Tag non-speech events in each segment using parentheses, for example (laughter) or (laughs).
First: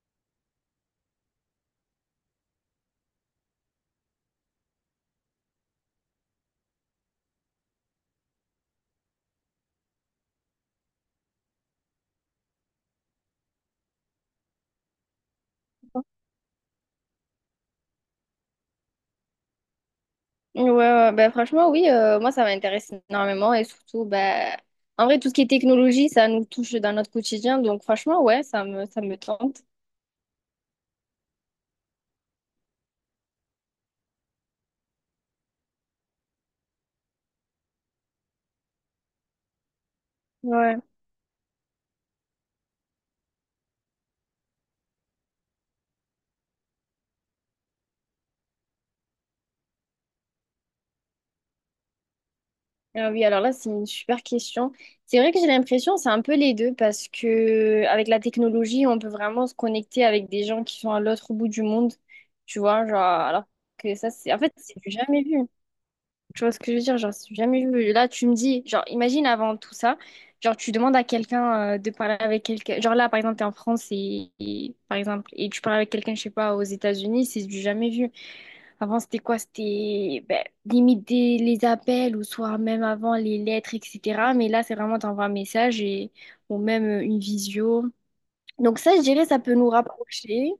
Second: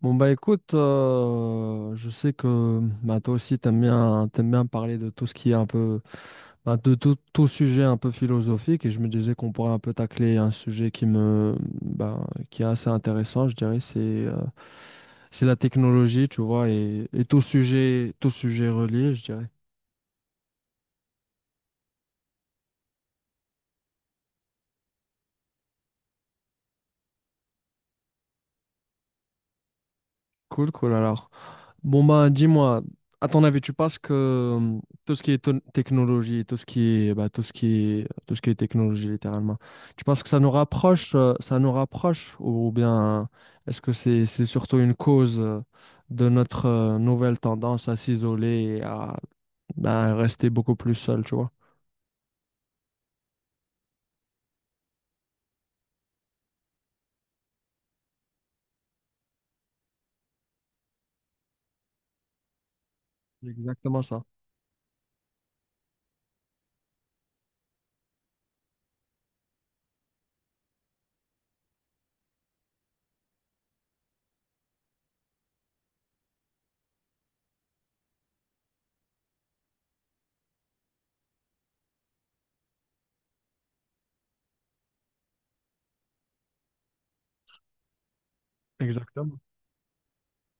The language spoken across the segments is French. Bon, bah, écoute, je sais que, toi aussi t'aimes bien parler de tout ce qui est un peu de tout sujet un peu philosophique, et je me disais qu'on pourrait un peu tacler un sujet qui bah, qui est assez intéressant, je dirais. C'est c'est la technologie, tu vois, et tout sujet relié, je dirais. Ouais, ouais, bah, franchement, oui, moi, ça m'intéresse énormément et surtout, bah, en vrai, tout ce qui est technologie, ça nous touche dans notre quotidien. Donc, franchement, ouais, ça me tente. Cool, cool alors. Bon, bah, dis-moi, à ton avis, tu penses que tout ce qui est technologie, tout ce qui est, tout ce qui est, tout ce qui est technologie, littéralement, tu penses que ça nous Ouais. rapproche, ou bien est-ce que c'est surtout une cause de notre nouvelle tendance à s'isoler et à rester beaucoup plus seul, tu vois? Ah oui, alors là, c'est une super question. C'est vrai que j'ai l'impression, c'est un peu les deux parce que avec la technologie, on peut vraiment se connecter avec des gens qui sont à l'autre bout du monde, tu vois, genre, alors C'est que exactement ça, ça. En fait, c'est du jamais vu. Tu vois ce que je veux dire? Genre, c'est jamais vu. Là, tu me dis, genre, imagine avant tout ça, genre, tu demandes à quelqu'un de parler avec quelqu'un. Genre, là, par exemple, t'es en France par exemple, et tu parles avec quelqu'un, je sais pas, aux États-Unis, c'est du jamais vu. Avant, c'était quoi? C'était ben, les appels ou soit même avant les lettres, etc. Mais là, c'est vraiment t'envoies un message et ou même une visio. Donc, ça, je dirais, ça Exactement. peut nous rapprocher.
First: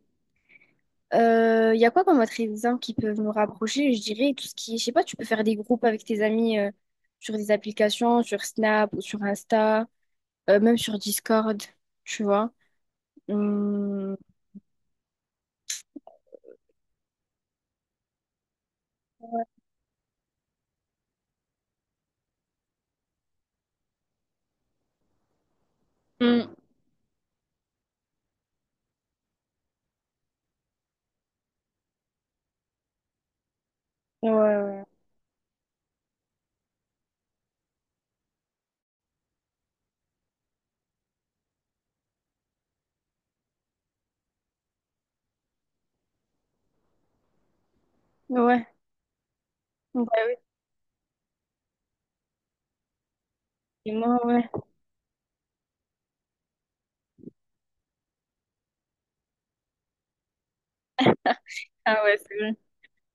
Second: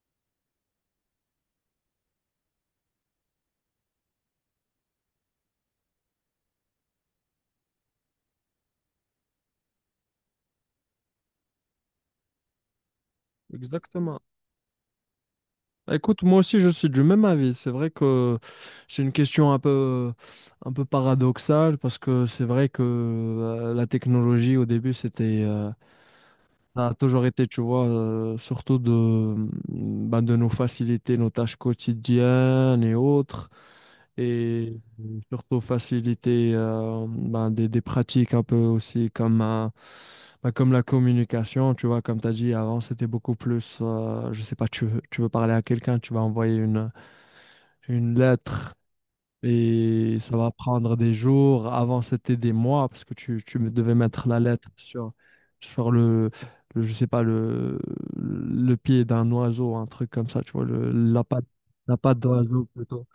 Il y a quoi comme autre exemple qui peuvent nous rapprocher? Je dirais tout ce qui, je sais pas, tu peux faire des groupes avec tes amis sur des applications, sur Snap ou sur Insta, même sur Discord, tu vois. Hum. Exactement. Bah, écoute, moi aussi je suis du même avis. C'est vrai que c'est une question un peu paradoxale, parce que c'est vrai que la technologie au début c'était, Mm. ça a toujours été, tu vois, surtout de, bah, de nous faciliter nos tâches quotidiennes et autres, Ouais, et ouais, surtout faciliter bah, des pratiques un peu aussi comme, bah, comme la communication, tu vois. Comme tu as dit avant, c'était beaucoup plus, je sais pas, tu veux parler à quelqu'un, tu vas envoyer une ouais. Ouais. lettre Bah et oui, ça va prendre des jours. Avant, c'était des mois, parce que tu, c'est devais moi, mettre la ouais. lettre sur, sur le, je sais pas, le pied d'un oiseau, un truc comme ça, tu vois, la Ah ouais, patte c'est vrai. d'oiseau plutôt.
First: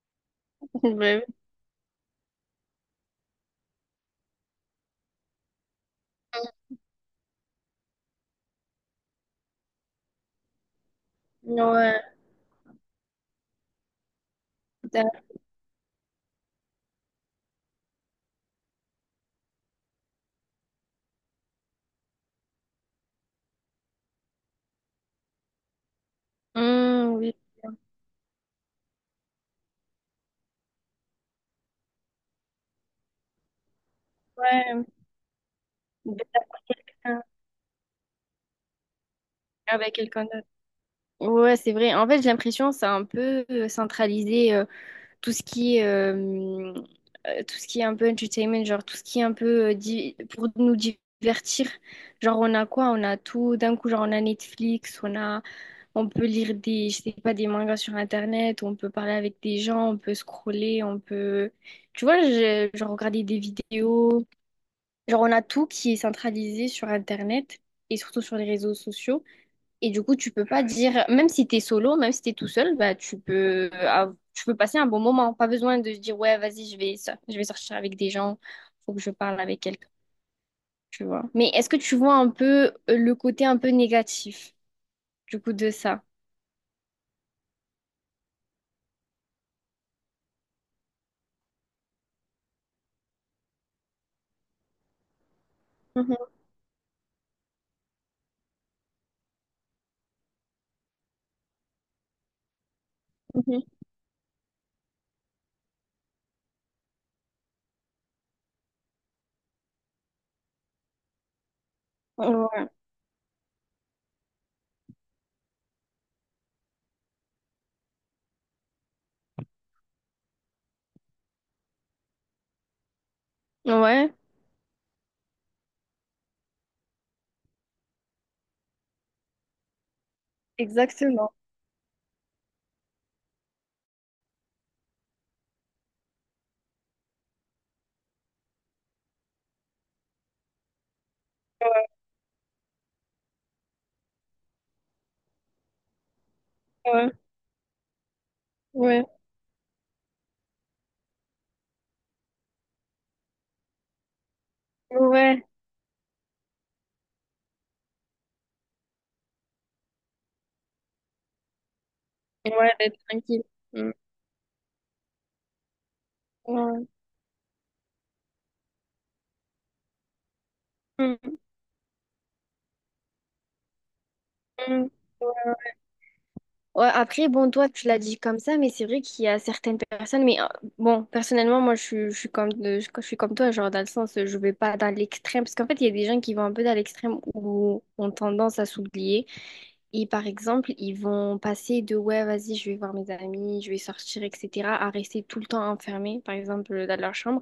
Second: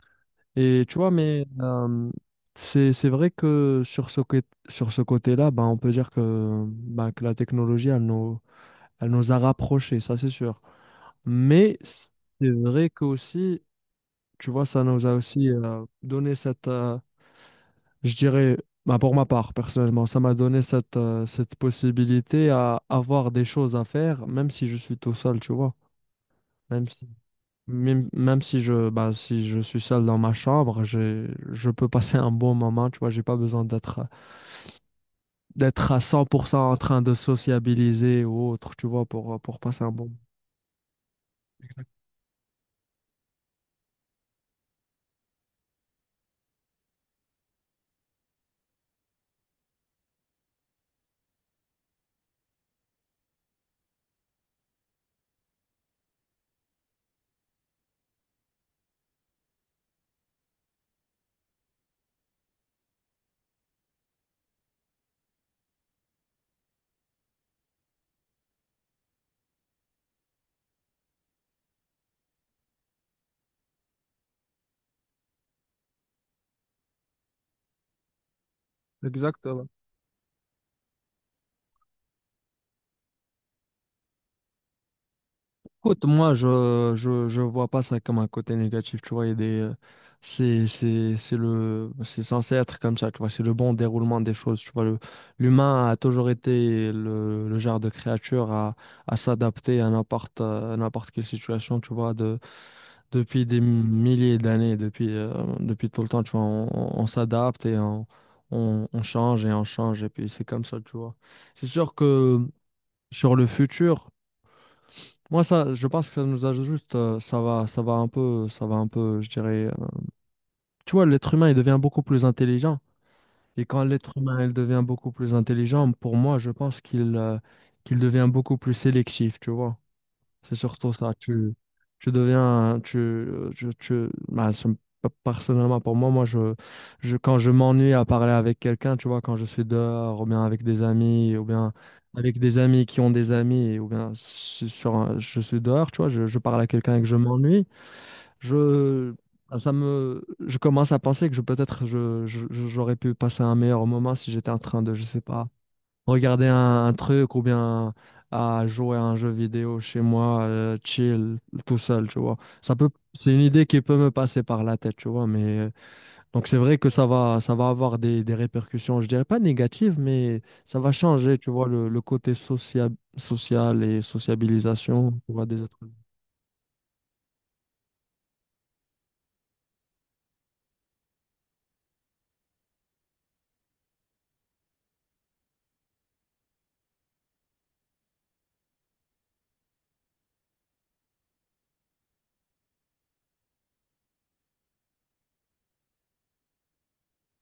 (laughs) Et tu vois, Ouais. mais c'est vrai que sur sur ce côté-là, ben, on peut dire que, ben, que la technologie, elle nous a rapprochés, ça c'est sûr. Mais Ouais, c'est vrai que tu vois, ça nous a t'as- aussi donné cette, je dirais, bah, pour ma part, personnellement, ça m'a donné cette, cette possibilité à avoir des choses à faire, même si je suis tout seul, tu vois. Même si, oui, même si je, bah, si je suis seul dans ma chambre, je peux passer un bon moment, tu vois. J'ai pas besoin d'être, ouais. d'être à cent D'être pour avec cent en train de quelqu'un. sociabiliser ou autre, tu vois, pour passer un Avec bon moment. quelqu'un d'autre. Ouais, c'est vrai. En fait, j'ai l'impression que c'est un peu centralisé. Tout ce qui est tout ce qui est un peu entertainment, genre tout ce qui est un peu pour nous divertir. Genre on a quoi? On a tout d'un coup, genre on a Netflix, on a, on peut lire des, je sais pas, des mangas sur Internet, on peut parler avec des gens, on peut scroller, on peut, genre regarder des vidéos. Genre on a tout qui est centralisé sur Internet et surtout sur les réseaux sociaux. Et du coup, tu peux pas dire, même si t'es solo, même si t'es tout seul, bah, tu peux passer un bon moment. Pas besoin de se dire, ouais, vas-y, je vais sortir avec des gens, faut que je parle avec Exactement. quelqu'un, tu vois. Mais est-ce que tu vois un peu le côté un peu négatif, du coup, de ça? Écoute, moi, je vois pas ça comme un côté négatif, tu vois. Il y a des, c'est, c'est le, c'est censé être comme ça, tu vois, c'est le bon déroulement des choses, tu vois. L'humain a Mhm, toujours été le genre de créature à s'adapter à n'importe quelle situation, tu vois, de, depuis des mhm. milliers d'années, depuis, depuis tout le temps, tu vois. On s'adapte et on, on change, et puis c'est comme ça, tu vois. C'est sûr que Ouais, sur le futur, moi, ça, je pense que ça nous ajoute ça va, ça va un peu, je dirais. Tu vois, l'être humain, il devient beaucoup plus intelligent. Et quand ouais, l'être humain, il devient beaucoup plus intelligent, pour moi, je pense qu'il, qu'il devient beaucoup plus sélectif, tu vois. C'est surtout ça. exactement. Tu deviens, tu, bah, personnellement, pour moi, moi, quand je m'ennuie à parler avec quelqu'un, tu vois, quand je suis dehors, ou bien avec des amis, ou bien avec des amis qui ont des amis, ou bien je suis dehors, tu vois, je parle à quelqu'un et que Ouais, je m'ennuie, ouais, je, bah, je commence à penser que je, peut-être, je, j'aurais pu passer un meilleur moment si j'étais en train de, je sais ouais, pas, regarder un truc ou bien à jouer à un jeu vidéo chez moi, chill, tout seul, tu vois. ouais, Ça peut, d'être c'est une tranquille. idée qui Mm. peut me passer par la tête, tu vois. Mais donc c'est vrai Ouais. que ça va avoir des répercussions, je dirais pas négatives, mais ça va Mm, changer, tu vois, le côté social, social et mm. sociabilisation, tu vois, des autres. Ouais, après, bon, toi, tu l'as dit comme ça, mais c'est vrai qu'il y a certaines personnes, bon, personnellement, je suis je suis comme toi, genre, dans le sens, je vais pas dans l'extrême, parce qu'en fait, il y a des gens qui vont un peu dans l'extrême ou ont tendance à s'oublier. Et par exemple, ils vont passer de, ouais, vas-y, je vais voir mes amis, je vais sortir, etc., à rester tout le temps enfermés, par exemple, dans leur chambre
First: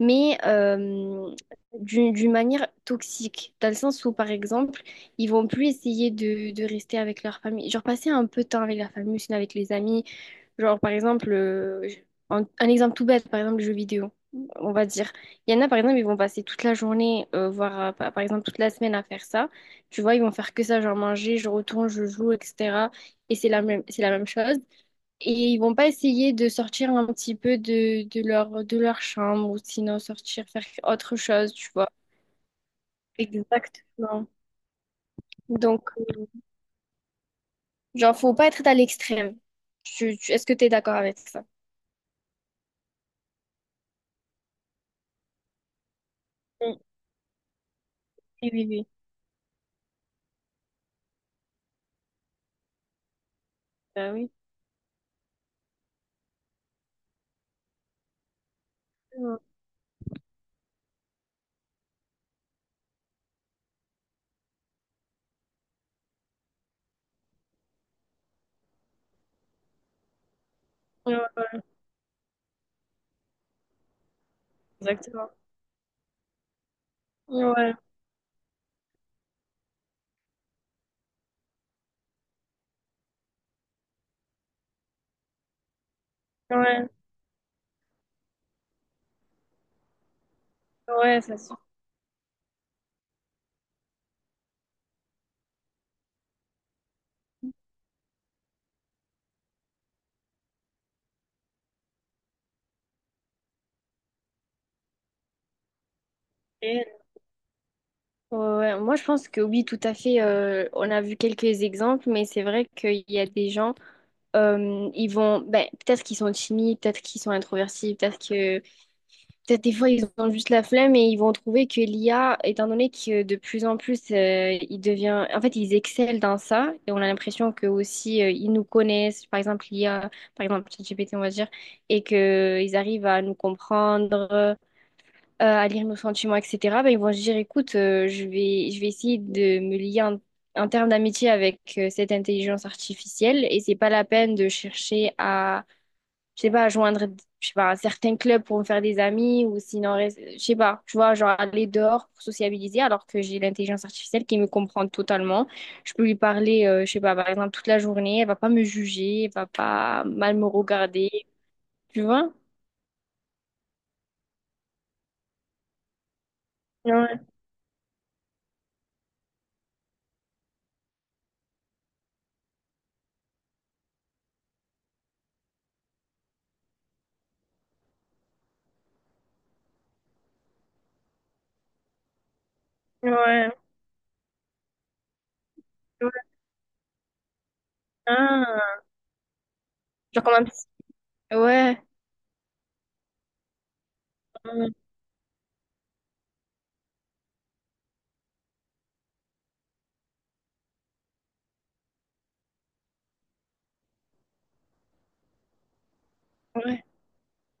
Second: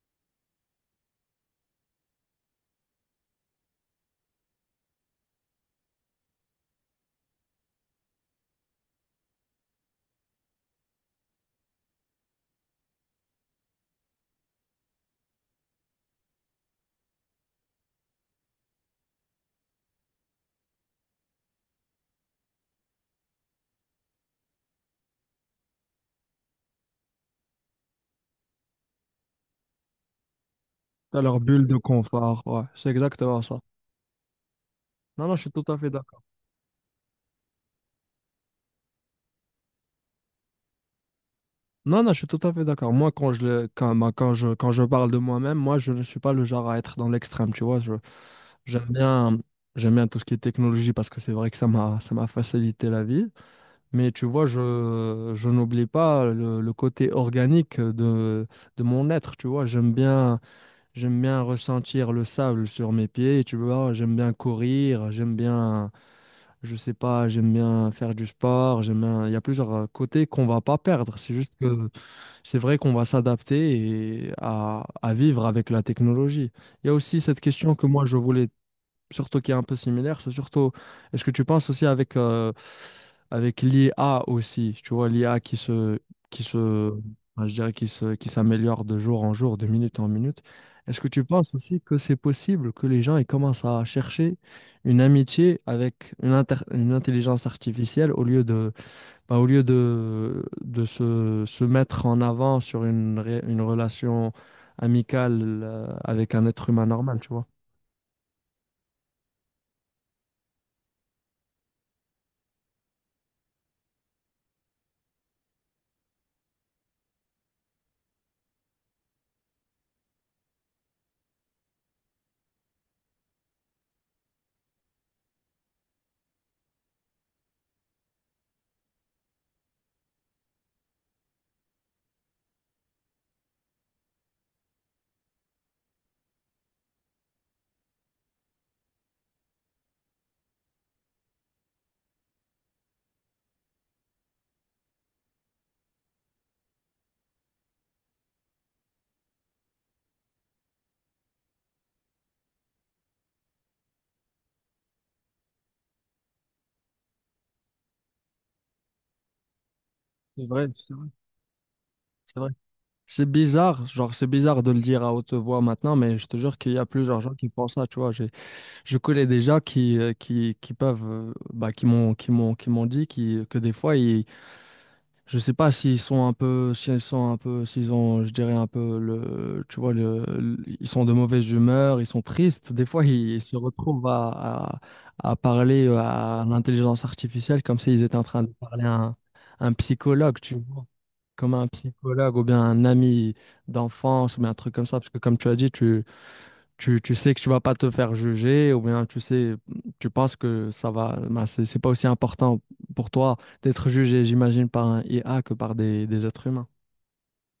mais euh, d'une manière toxique, dans le sens où, par exemple, ils vont plus essayer de rester avec leur famille, genre passer un peu de temps avec la famille, sinon avec les amis, genre, par exemple, un exemple tout bête, par exemple, le jeu vidéo. On va dire, il y en a par exemple, ils vont passer toute la journée, voire par exemple toute la semaine à faire ça. Tu vois, ils vont faire que ça, genre manger, je retourne, je joue, etc. Et c'est la même chose. Et ils vont pas essayer de sortir un petit peu de leur chambre ou sinon sortir faire autre T'as leur chose, bulle tu de vois. confort, ouais, c'est exactement ça. Exactement. Non, non, je suis tout à fait Donc, d'accord. euh, genre, faut pas être à l'extrême. Est-ce que tu es d'accord avec ça? Non, non, je suis tout à fait d'accord. Moi, quand je, quand, bah, quand je parle de moi-même, moi, je ne suis pas le genre à Mm. être dans l'extrême, tu vois. Oui, oui, J'aime oui. bien, j'aime bien tout ce qui est technologie, parce que c'est vrai que ça m'a facilité la vie. Mais Bah tu oui. vois, je n'oublie pas le, le côté organique de mon être. Tu vois, j'aime bien ressentir le sable sur mes pieds. Tu vois, j'aime bien courir, j'aime bien, je sais pas, j'aime bien faire du sport. J'aime bien, il y a plusieurs côtés qu'on va pas perdre. Ouais, C'est ouais, juste que c'est vrai qu'on va s'adapter et à exactement. vivre avec la technologie. Il y a aussi cette Ouais, question que moi je voulais, surtout qui est un peu similaire. C'est surtout, est-ce que tu penses aussi avec, avec l'IA aussi, tu vois, l'IA qui ouais, se, enfin, je dirais qui se, qui s'améliore de jour en jour, de minute en minute. Est-ce que ouais, tu ça penses suffit. aussi que c'est possible que les gens ils commencent à chercher une amitié avec une, une intelligence artificielle au lieu de, bah, au lieu de, se mettre en avant sur une, une relation amicale, avec un être humain Ouais. normal, tu vois? Ouais. Moi, je pense que oui, tout à fait. On a vu quelques exemples, mais c'est vrai qu'il y a des gens, ils vont, ben, peut-être qu'ils sont timides, peut-être qu'ils sont introvertis, peut-être que peut-être des fois, ils ont juste la flemme et ils vont trouver que l'IA, étant donné que de plus en plus, il devient... En fait, ils excellent dans ça et on a l'impression que aussi ils nous connaissent, par exemple l'IA, par exemple ChatGPT, on va dire, et qu'ils arrivent à nous comprendre, à lire nos sentiments, etc. Ben, ils vont se dire, écoute, je vais essayer de me lier en, en termes d'amitié avec cette intelligence artificielle et c'est pas la peine de chercher à je sais pas, joindre, je sais pas, certains clubs pour me faire des amis ou sinon, je sais pas, tu vois, genre aller dehors pour sociabiliser alors que j'ai l'intelligence artificielle qui me comprend totalement. Je peux lui parler, je sais pas, par exemple, toute la journée, elle va pas me juger, elle va pas mal C'est me vrai, c'est vrai. regarder, tu vois? C'est vrai. C'est bizarre, genre c'est bizarre de le dire à haute voix maintenant, mais je te jure qu'il y a plusieurs Ouais, gens qui pensent ça, tu vois. J'ai, je connais des gens qui, qui peuvent, bah, qui m'ont, qui m'ont dit qui, que des fois, ils, je sais pas s'ils sont un peu, s'ils sont un peu, s'ils ont, je dirais un peu le, tu vois, ils sont de mauvaise humeur, ils sont tristes. Des fois, ils, ouais, se retrouvent à parler ouais. à l'intelligence artificielle comme s'ils étaient en train de Ah, parler à un genre comme psychologue, un tu psy. vois, comme un Ouais. psychologue ou bien un ami d'enfance ou bien un truc comme ça, parce que comme tu as dit, tu, tu sais que tu vas pas te faire juger, ou bien tu sais, tu penses que ça va, ben, c'est pas aussi important pour toi d'être jugé, j'imagine, par un IA que par des êtres humains. Ouais.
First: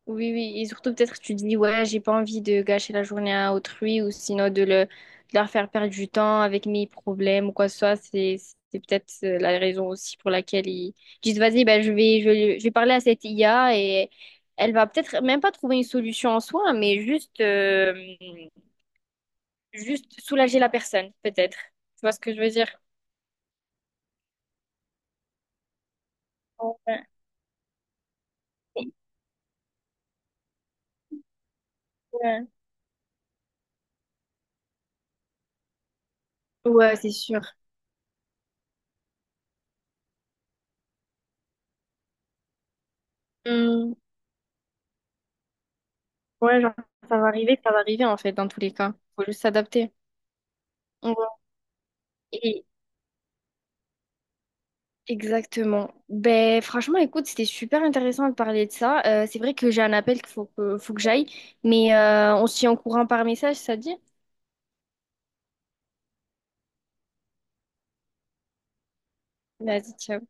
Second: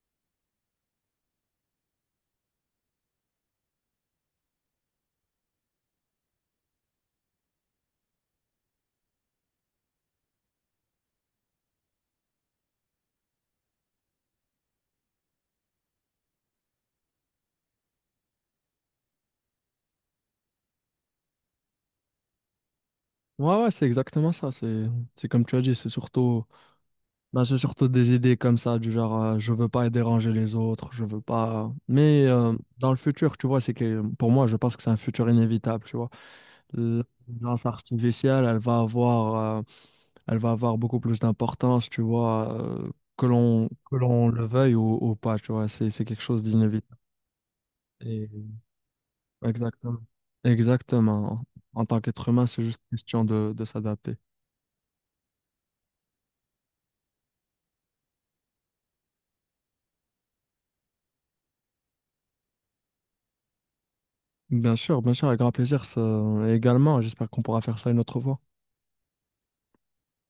Oui, oui, et surtout peut-être que tu dis, ouais, j'ai pas envie de gâcher la journée à autrui ou sinon de leur faire perdre du temps avec mes problèmes ou quoi que ce soit. C'est peut-être la raison aussi pour laquelle ils disent, vas-y, ben, je vais parler à cette IA et elle va peut-être même pas trouver une solution en soi, mais juste, juste soulager la personne, peut-être. Tu vois ce que je veux dire? Ouais, ouais, c'est exactement ça. C'est comme tu as dit, c'est surtout, Ouais, ben, c'est surtout des idées comme ça, du genre, je veux pas déranger les autres, je veux pas. Mais ouais. Dans le futur, tu vois, c'est que pour moi, je pense que c'est un futur inévitable, tu vois. Ouais, c'est sûr. L'intelligence artificielle, elle va avoir beaucoup plus d'importance, tu vois, que l'on Hum. Le veuille ou pas, tu vois, c'est quelque chose Ouais, genre, d'inévitable. Ça va arriver en fait, dans Et- tous les cas. Faut juste s'adapter. Exactement. Exactement. En tant qu'être humain, c'est Ouais. juste question de s'adapter. Exactement. Ben, franchement, écoute, c'était super intéressant de parler de ça. C'est vrai que j'ai un appel qu'il faut que, j'aille, on se tient au courant par message, ça te dit? Bien sûr, avec grand plaisir. Également, j'espère qu'on pourra faire ça une autre fois. Vas-y, ciao.